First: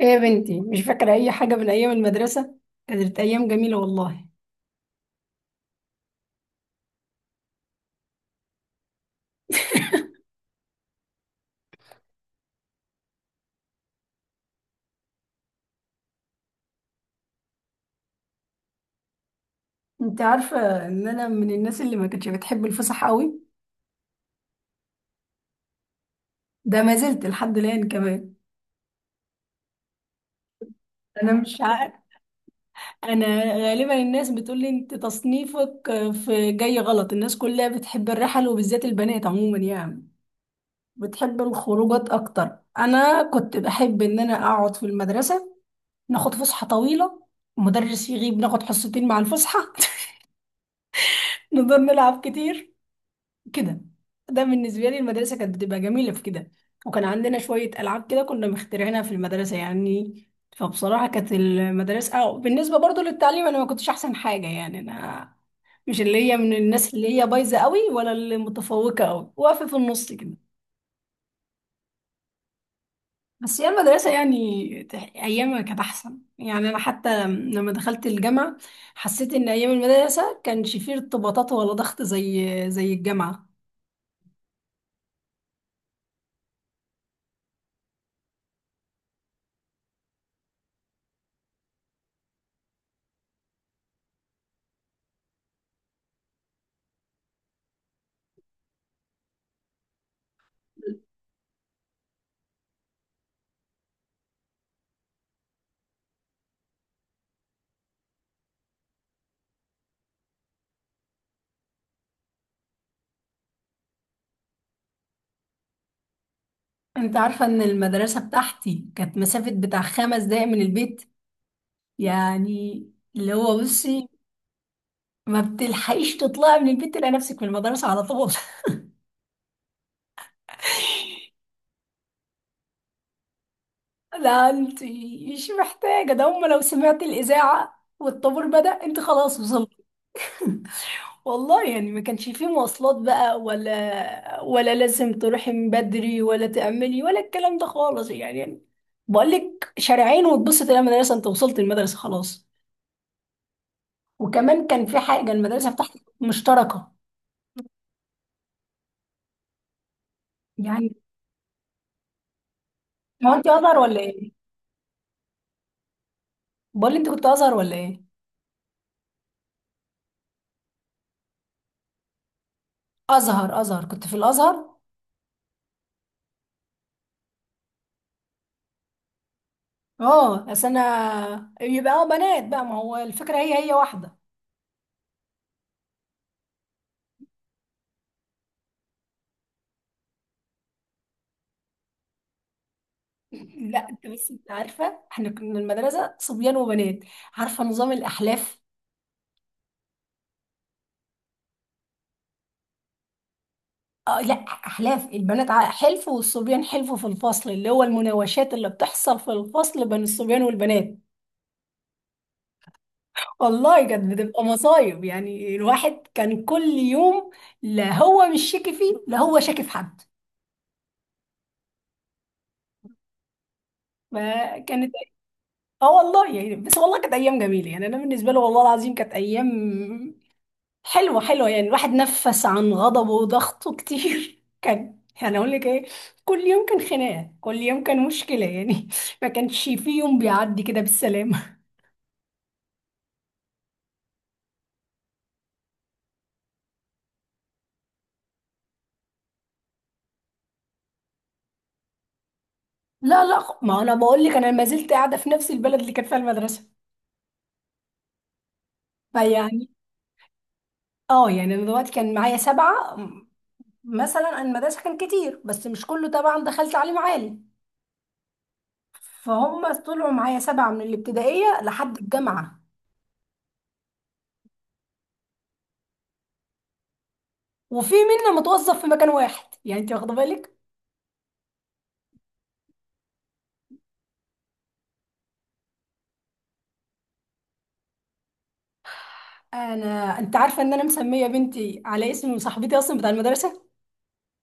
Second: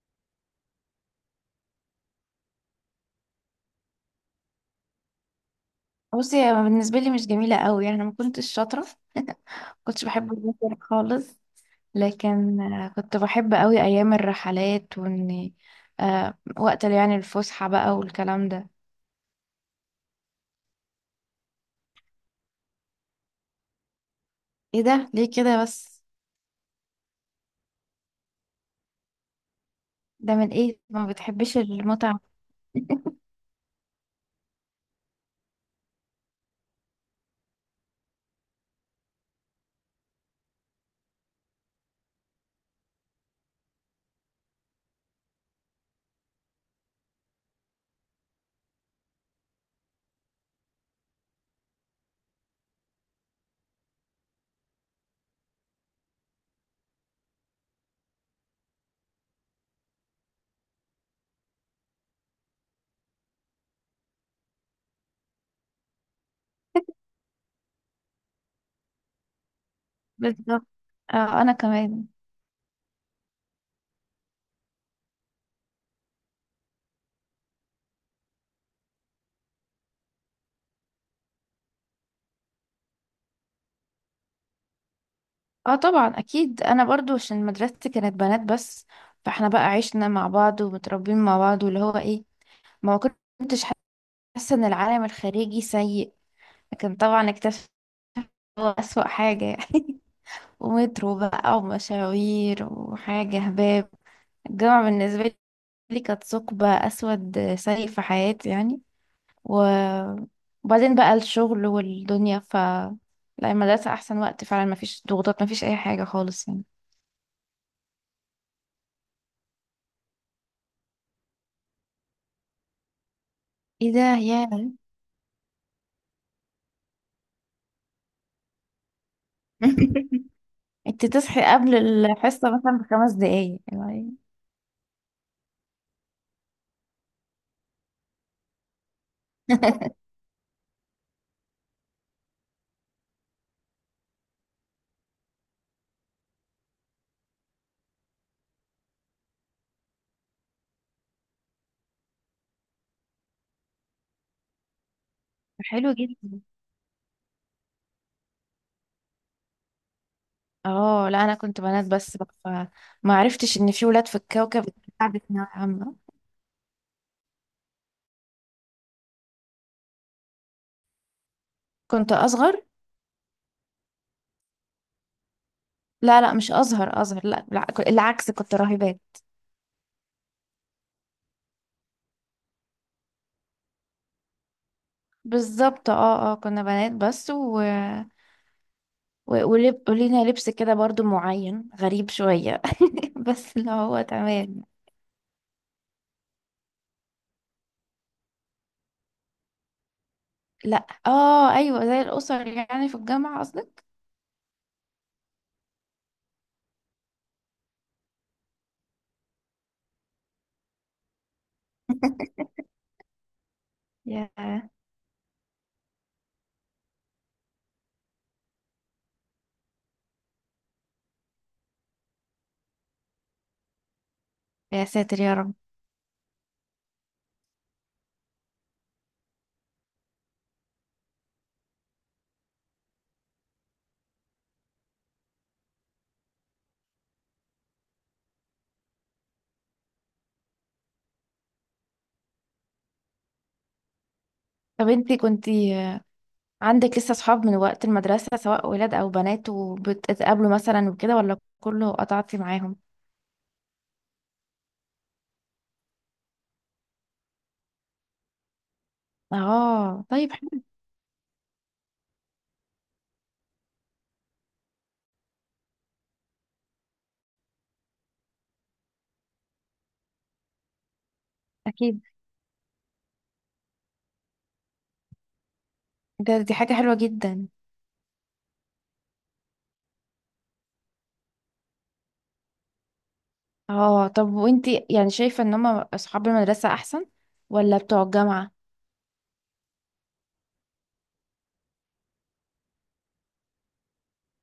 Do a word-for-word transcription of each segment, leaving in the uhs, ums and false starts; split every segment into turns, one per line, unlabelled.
ايه يا بنتي، مش فاكرة أي حاجة من أيام المدرسة. كانت أيام جميلة والله.
بصي، هي بالنسبة لي مش جميلة قوي. يعني أنا ما كنتش شاطرة، كنتش بحب المذاكرة خالص. لكن آه، كنت بحب قوي أيام الرحلات، وإني آه، وقت اللي يعني الفسحة بقى والكلام ده.
أنت عارفة إن أنا من الناس اللي ما كانتش بتحب الفسح قوي.
ايه ده ليه كده بس؟
ده ما زلت لحد الآن كمان.
ده من ايه، ما
أنا
بتحبش
مش عارف.
المتعة؟
أنا، غالبا الناس بتقول لي أنت تصنيفك في جاي غلط. الناس كلها بتحب الرحل وبالذات البنات عموما، يعني بتحب الخروجات أكتر. أنا كنت بحب إن أنا أقعد في المدرسة، ناخد فسحة طويلة، مدرس يغيب ناخد حصتين مع الفسحة. نقدر نلعب كتير كده. ده بالنسبة لي المدرسة كانت بتبقى جميلة في كده. وكان عندنا شوية ألعاب كده كنا مخترعينها في المدرسة يعني. فبصراحة كانت المدرسة أو بالنسبة برضو للتعليم، أنا ما كنتش أحسن حاجة يعني. أنا مش اللي هي من الناس اللي هي بايظة قوي ولا اللي متفوقة قوي، واقفة في النص كده.
بالظبط. آه، أنا كمان.
بس هي المدرسة يعني تح- أيامها كانت أحسن، يعني أنا حتى لما دخلت الجامعة حسيت إن أيام المدرسة كانش فيه ارتباطات ولا ضغط زي زي الجامعة.
اه، طبعا أكيد. أنا برضو عشان مدرستي كانت بنات بس، فاحنا بقى عشنا مع بعض ومتربيين مع بعض واللي هو ايه، ما كنتش حاسة إن العالم الخارجي سيء. لكن طبعا اكتشفت أسوأ حاجة يعني. ومترو بقى ومشاوير وحاجة هباب. الجامعة بالنسبة لي كانت ثقب أسود سيء في حياتي يعني. و- وبعدين بقى الشغل والدنيا، ف لا، المدرسة أحسن وقت فعلا. مفيش ضغوطات، مفيش أي حاجة خالص يعني.
انت عارفة ان المدرسة بتاعتي كانت مسافة بتاع خمس دقايق من البيت، يعني اللي هو
ايه ده
بصي،
يا؟
ما بتلحقيش تطلعي من البيت، تلاقي نفسك في المدرسة على طول.
انت تصحي قبل الحصة مثلا بخمس دقايق يعني؟
لا انت مش محتاجة ده، هم لو سمعت الإذاعة والطابور بدأ انت خلاص وصلت. والله يعني ما كانش فيه مواصلات بقى، ولا ولا لازم تروحي من بدري ولا تأملي ولا الكلام ده خالص يعني يعني بقول لك شارعين وتبص تلاقي المدرسة، انت وصلت المدرسة خلاص. وكمان كان في حاجه، المدرسه
حلو
بتاعتي
جدا.
مشتركه يعني.
اه لا، انا كنت بنات بس بقى، فما
هو انت
عرفتش ان
ازهر
في
ولا
ولاد في
ايه؟
الكوكب. بتاع ثانوية عامة.
بقول لي انت كنت ازهر ولا ايه؟
كنت اصغر.
ازهر ازهر، كنت في الازهر؟
لا لا، مش اصغر اصغر، لا لا، ك- العكس، كنت راهبات.
اه، بس انا يبقى اه بنات بقى، ما هو الفكره هي هي واحده.
بالظبط، اه اه، كنا بنات بس. و... و... ولب... ولينا لبس كده برضو معين غريب شوية. بس اللي
لا
هو
انت، بس انت
تمام.
عارفه احنا كنا المدرسه صبيان وبنات، عارفه نظام الاحلاف؟
لا، اه ايوه، زي الاسر يعني، في الجامعة قصدك؟
اه لا، احلاف البنات ع- حلف والصبيان حلف في الفصل، اللي هو المناوشات اللي بتحصل في الفصل بين الصبيان والبنات. والله كانت
يا
بتبقى مصايب يعني، الواحد كان كل يوم. لا هو مش شاكي فيه، لا هو شاكي في حد،
يا
فكانت.
ساتر يا رب.
اه والله يعني، بس والله كانت ايام جميله، يعني انا بالنسبه له والله العظيم كانت ايام حلوه حلوه يعني. الواحد نفس عن غضبه وضغطه كتير. كان يعني اقول لك ايه، كل يوم كان خناقه، كل يوم كان مشكله يعني. ما كانش في يوم بيعدي كده بالسلامه.
طب انتي كنتي عندك لسه صحاب من وقت المدرسة، سواء ولاد او بنات، وبتتقابلوا مثلا وكده، ولا كله قطعتي معاهم؟
لا لا، ما انا بقول لك انا ما زلت قاعده في نفس البلد اللي كانت فيها المدرسه، فيعني.
اه طيب حلو.
اه يعني انا دلوقتي كان معايا سبعة م- مثلا انا المدرسة كان كتير، بس مش كله طبعا دخل تعليم عالي. فهم طلعوا معايا سبعة من الابتدائية لحد
اكيد،
الجامعة.
ده دي حاجة حلوة جدا.
وفي منا متوظف في مكان واحد، يعني انت واخدة بالك.
اه، طب وانتي يعني شايفة ان هما اصحاب المدرسة احسن ولا بتوع الجامعة؟
انا، انت عارفة ان انا مسمية بنتي على اسم صاحبتي اصلا بتاع المدرسة.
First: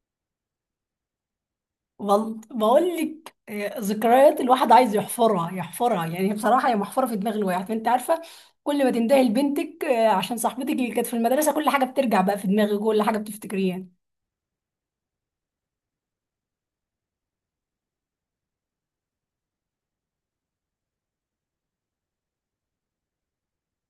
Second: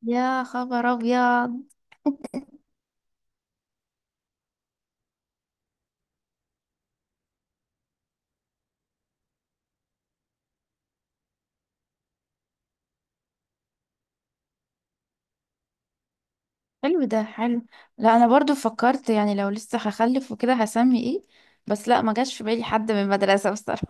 يا خبر ابيض.
وال- بقول لك، آه، ذكريات الواحد عايز يحفرها يحفرها يعني، بصراحة هي محفورة في دماغ الواحد، انت عارفة. كل ما تندهي لبنتك آه، عشان صاحبتك اللي كانت في المدرسة كل حاجة بترجع بقى في دماغك، كل حاجة بتفتكريها.
حلو، ده حلو. لا، انا برضو فكرت يعني لو لسه هخلف وكده هسمي ايه، بس لا، ما جاش في بالي حد من المدرسة بصراحة.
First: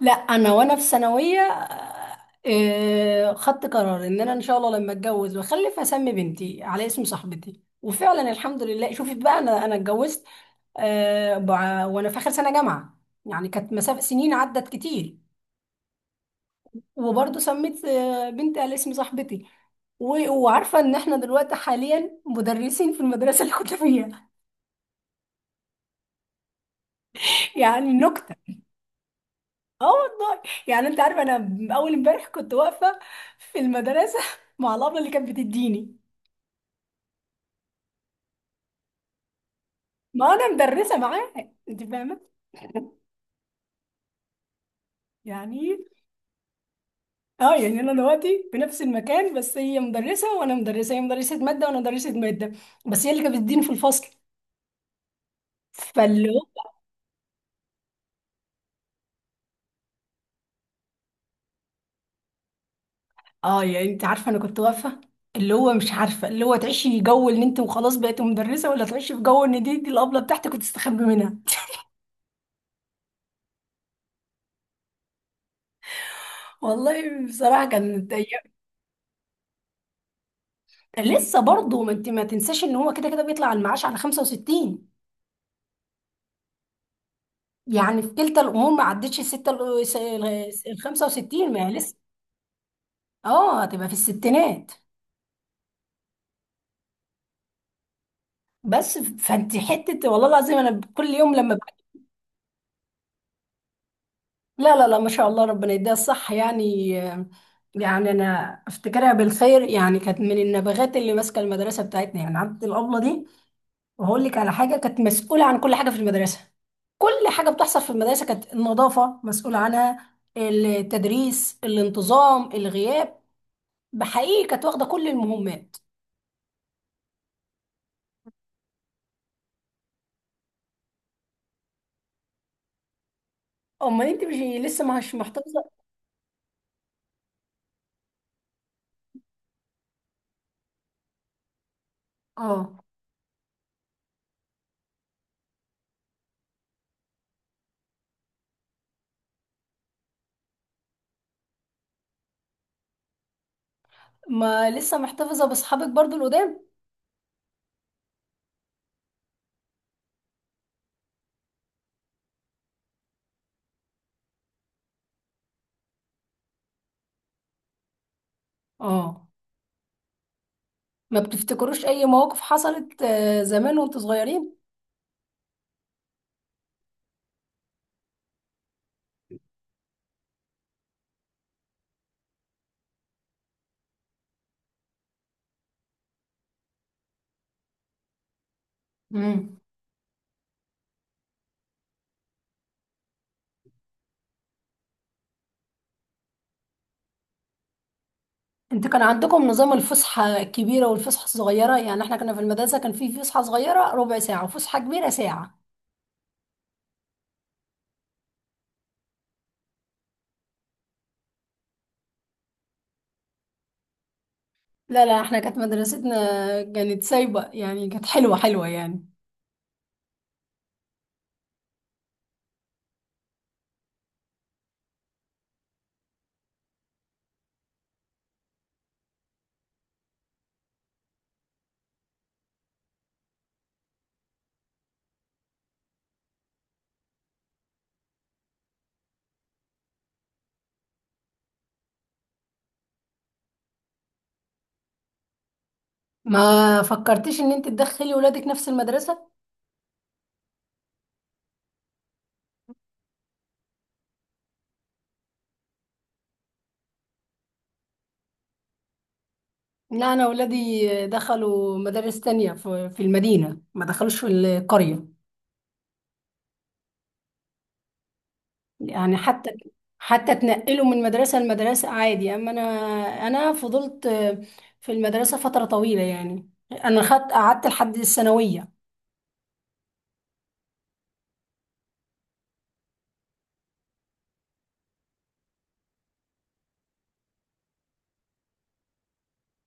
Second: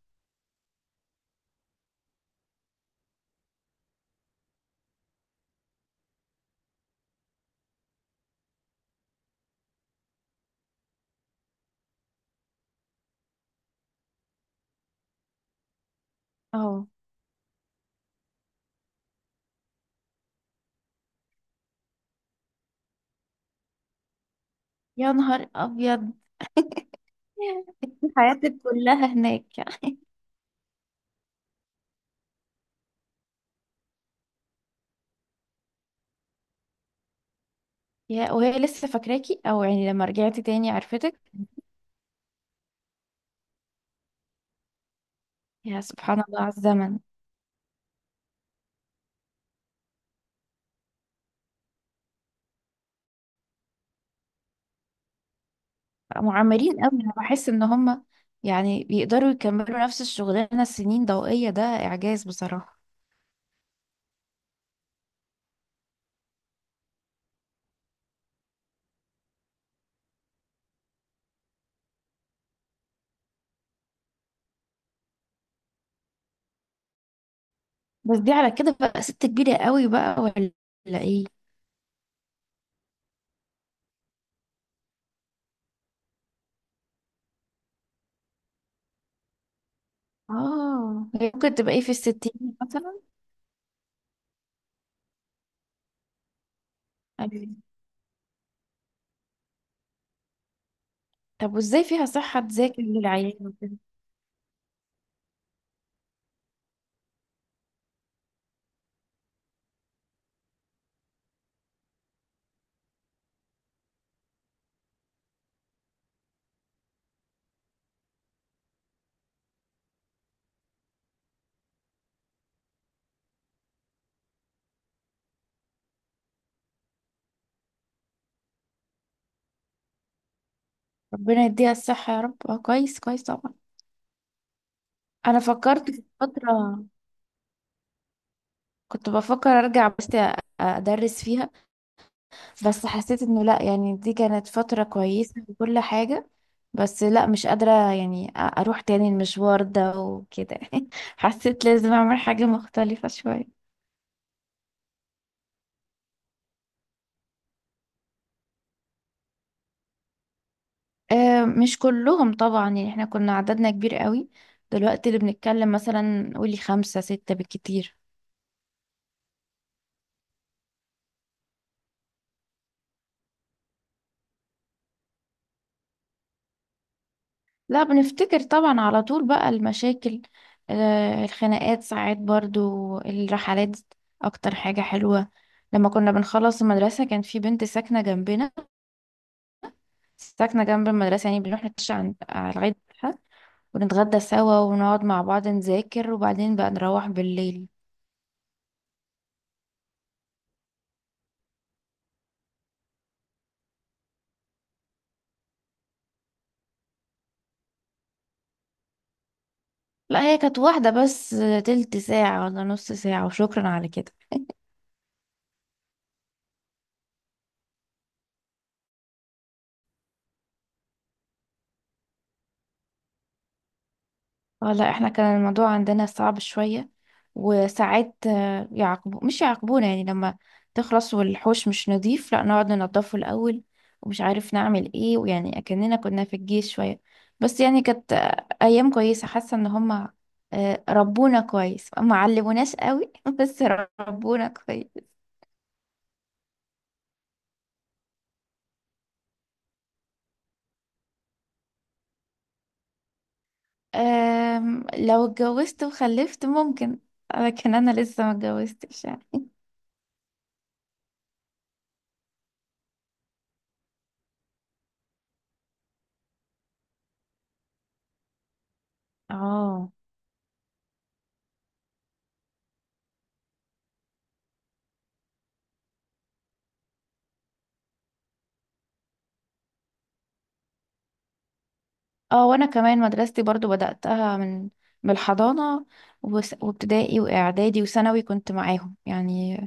لا انا وانا في ثانويه آه، آه، خدت قرار ان انا ان شاء الله لما اتجوز واخلف هسمي بنتي على اسم صاحبتي، وفعلا الحمد لله. شوفي بقى انا انا اتجوزت آه، بع- وانا في اخر سنه جامعه، يعني كانت مسافه سنين عدت كتير.
اه.
وبرضه سميت آه، بنتي على اسم صاحبتي. و- وعارفه ان احنا دلوقتي حاليا مدرسين في المدرسه اللي كنت فيها.
يا نهار ابيض.
يعني
إنتي
نكته.
حياتك كلها هناك.
اه والله، يعني انت عارفه انا اول امبارح كنت واقفه في المدرسه مع الابله اللي كانت بتديني.
يا، وهي لسه فاكراكي، او يعني لما
ما
رجعتي
انا
تاني
مدرسه
عرفتك؟
معاها، انت فاهمه يعني.
يا سبحان الله على الزمن.
اه يعني انا دلوقتي في نفس المكان، بس هي مدرسه وانا مدرسه، هي مدرسه ماده وانا مدرسه ماده. بس هي اللي كانت بتديني في الفصل، فاللي هو.
معمرين قوي، انا بحس ان هم يعني بيقدروا يكملوا نفس الشغلانه سنين ضوئيه، ده اعجاز بصراحه.
اه يعني انت عارفه انا كنت واقفه، اللي هو مش عارفه، اللي هو تعيشي جو ان انت وخلاص بقيت مدرسه ولا تعيشي في جو ان دي دي الابله بتاعتك وتستخبي منها. والله بصراحه كانت
بس دي على
ايام.
كده بقى ست كبيره قوي بقى، ولا ولا ايه؟
لسه برضه، ما انت ما تنساش ان هو كده كده بيطلع المعاش على خمسة وستين، يعني في كلتا الامور ما عدتش الستة. ال
اه، هي
خمسة وستين،
ممكن
ما هي
تبقى ايه، في
لسه،
الستين مثلا.
اه هتبقى في الستينات.
أيوة.
بس فانت حته، والله العظيم انا كل يوم لما
طب
ب...
وازاي فيها صحه تذاكر للعيال وكده؟
لا لا لا، ما شاء الله ربنا يديها الصح يعني. يعني انا افتكرها بالخير، يعني كانت من النبغات اللي ماسكه المدرسه بتاعتنا يعني، عبد الابله دي. وهقول لك على حاجه، كانت مسؤوله عن كل حاجه في المدرسه. كل حاجه بتحصل في المدرسه كانت النظافه مسؤوله عنها، التدريس، الانتظام، الغياب. بحقيقه كانت واخده كل المهمات.
ربنا يديها الصحه يا رب. اه كويس، كويس طبعا.
امال انت مش لسه مش
انا
محتفظه؟
فكرت في فتره، كنت بفكر ارجع بس أ- ادرس فيها،
اه،
بس حسيت انه لا، يعني دي كانت فترة كويسة وكل حاجة، بس لا مش قادرة يعني أ- اروح تاني المشوار ده وكده. حسيت لازم اعمل حاجة مختلفة شوية.
ما لسه محتفظة بأصحابك برضو القدام؟
آه، مش كلهم طبعا، يعني احنا كنا عددنا كبير قوي، دلوقتي اللي بنتكلم مثلا قولي خمسة ستة بالكتير.
اه، ما بتفتكروش أي مواقف حصلت آه، زمان وانتوا صغيرين؟
لا، بنفتكر طبعا على طول بقى المشاكل، آه، الخناقات ساعات، برضو الرحلات اكتر حاجة حلوة. لما كنا بنخلص المدرسة كان في بنت ساكنة جنبنا،
امم
ساكنة جنب المدرسة، يعني بنروح نتمشى عن- على لغاية بيتها، ونتغدى سوا، ونقعد مع بعض نذاكر، وبعدين بقى نروح بالليل.
انت كان عندكم نظام الفسحة الكبيرة والفسحة الصغيرة؟ يعني احنا كنا في المدرسة كان في فسحة صغيرة ربع ساعة وفسحة كبيرة ساعة.
لا هي كانت واحدة بس، تلت ساعة ولا نص ساعة وشكرا على كده.
لا لا، احنا كانت مدرستنا كانت سايبة يعني، كانت حلوة حلوة يعني.
اه لا، احنا كان الموضوع عندنا صعب شوية، وساعات آه، يعاقبو مش يعاقبونا يعني، لما تخلص والحوش مش نظيف، لا نقعد ننضفه الأول ومش عارف نعمل ايه، ويعني أكننا كنا في الجيش شوية. بس يعني كانت آه، أيام كويسة، حاسة ان هما آه، ربونا كويس، ما علموناش قوي. بس ربونا كويس.
ما فكرتيش ان انت تدخلي ولادك نفس المدرسة؟
آم، لو اتجوزت وخلفت ممكن، لكن انا لسه ما اتجوزتش يعني.
لا انا ولادي دخلوا مدارس تانية في في المدينة، ما دخلوش في القرية يعني. حتى
اه
حتى تنقله من مدرسة لمدرسة عادي، أما أنا أنا فضلت في المدرسة فترة طويلة يعني. أنا خدت قعدت لحد الثانوية.
اه وانا كمان مدرستي برضو بدأتها من من الحضانة وس- وابتدائي واعدادي وثانوي كنت معاهم يعني.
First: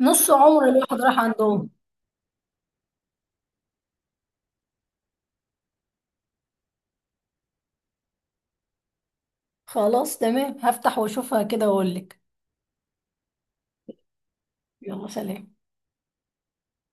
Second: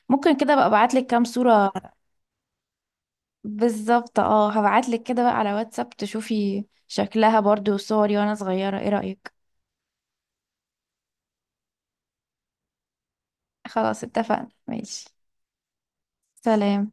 نص
ممكن كده بقى
عمر
ابعت
الواحد
لك
راح
كام
عندهم.
صورة؟ بالظبط، اه، هبعت لك كده بقى على واتساب تشوفي شكلها برضو وصوري وانا صغيرة، ايه رأيك؟
خلاص تمام، هفتح وأشوفها كده وأقول لك.
خلاص اتفقنا، ماشي.
يلا سلام.
سلام.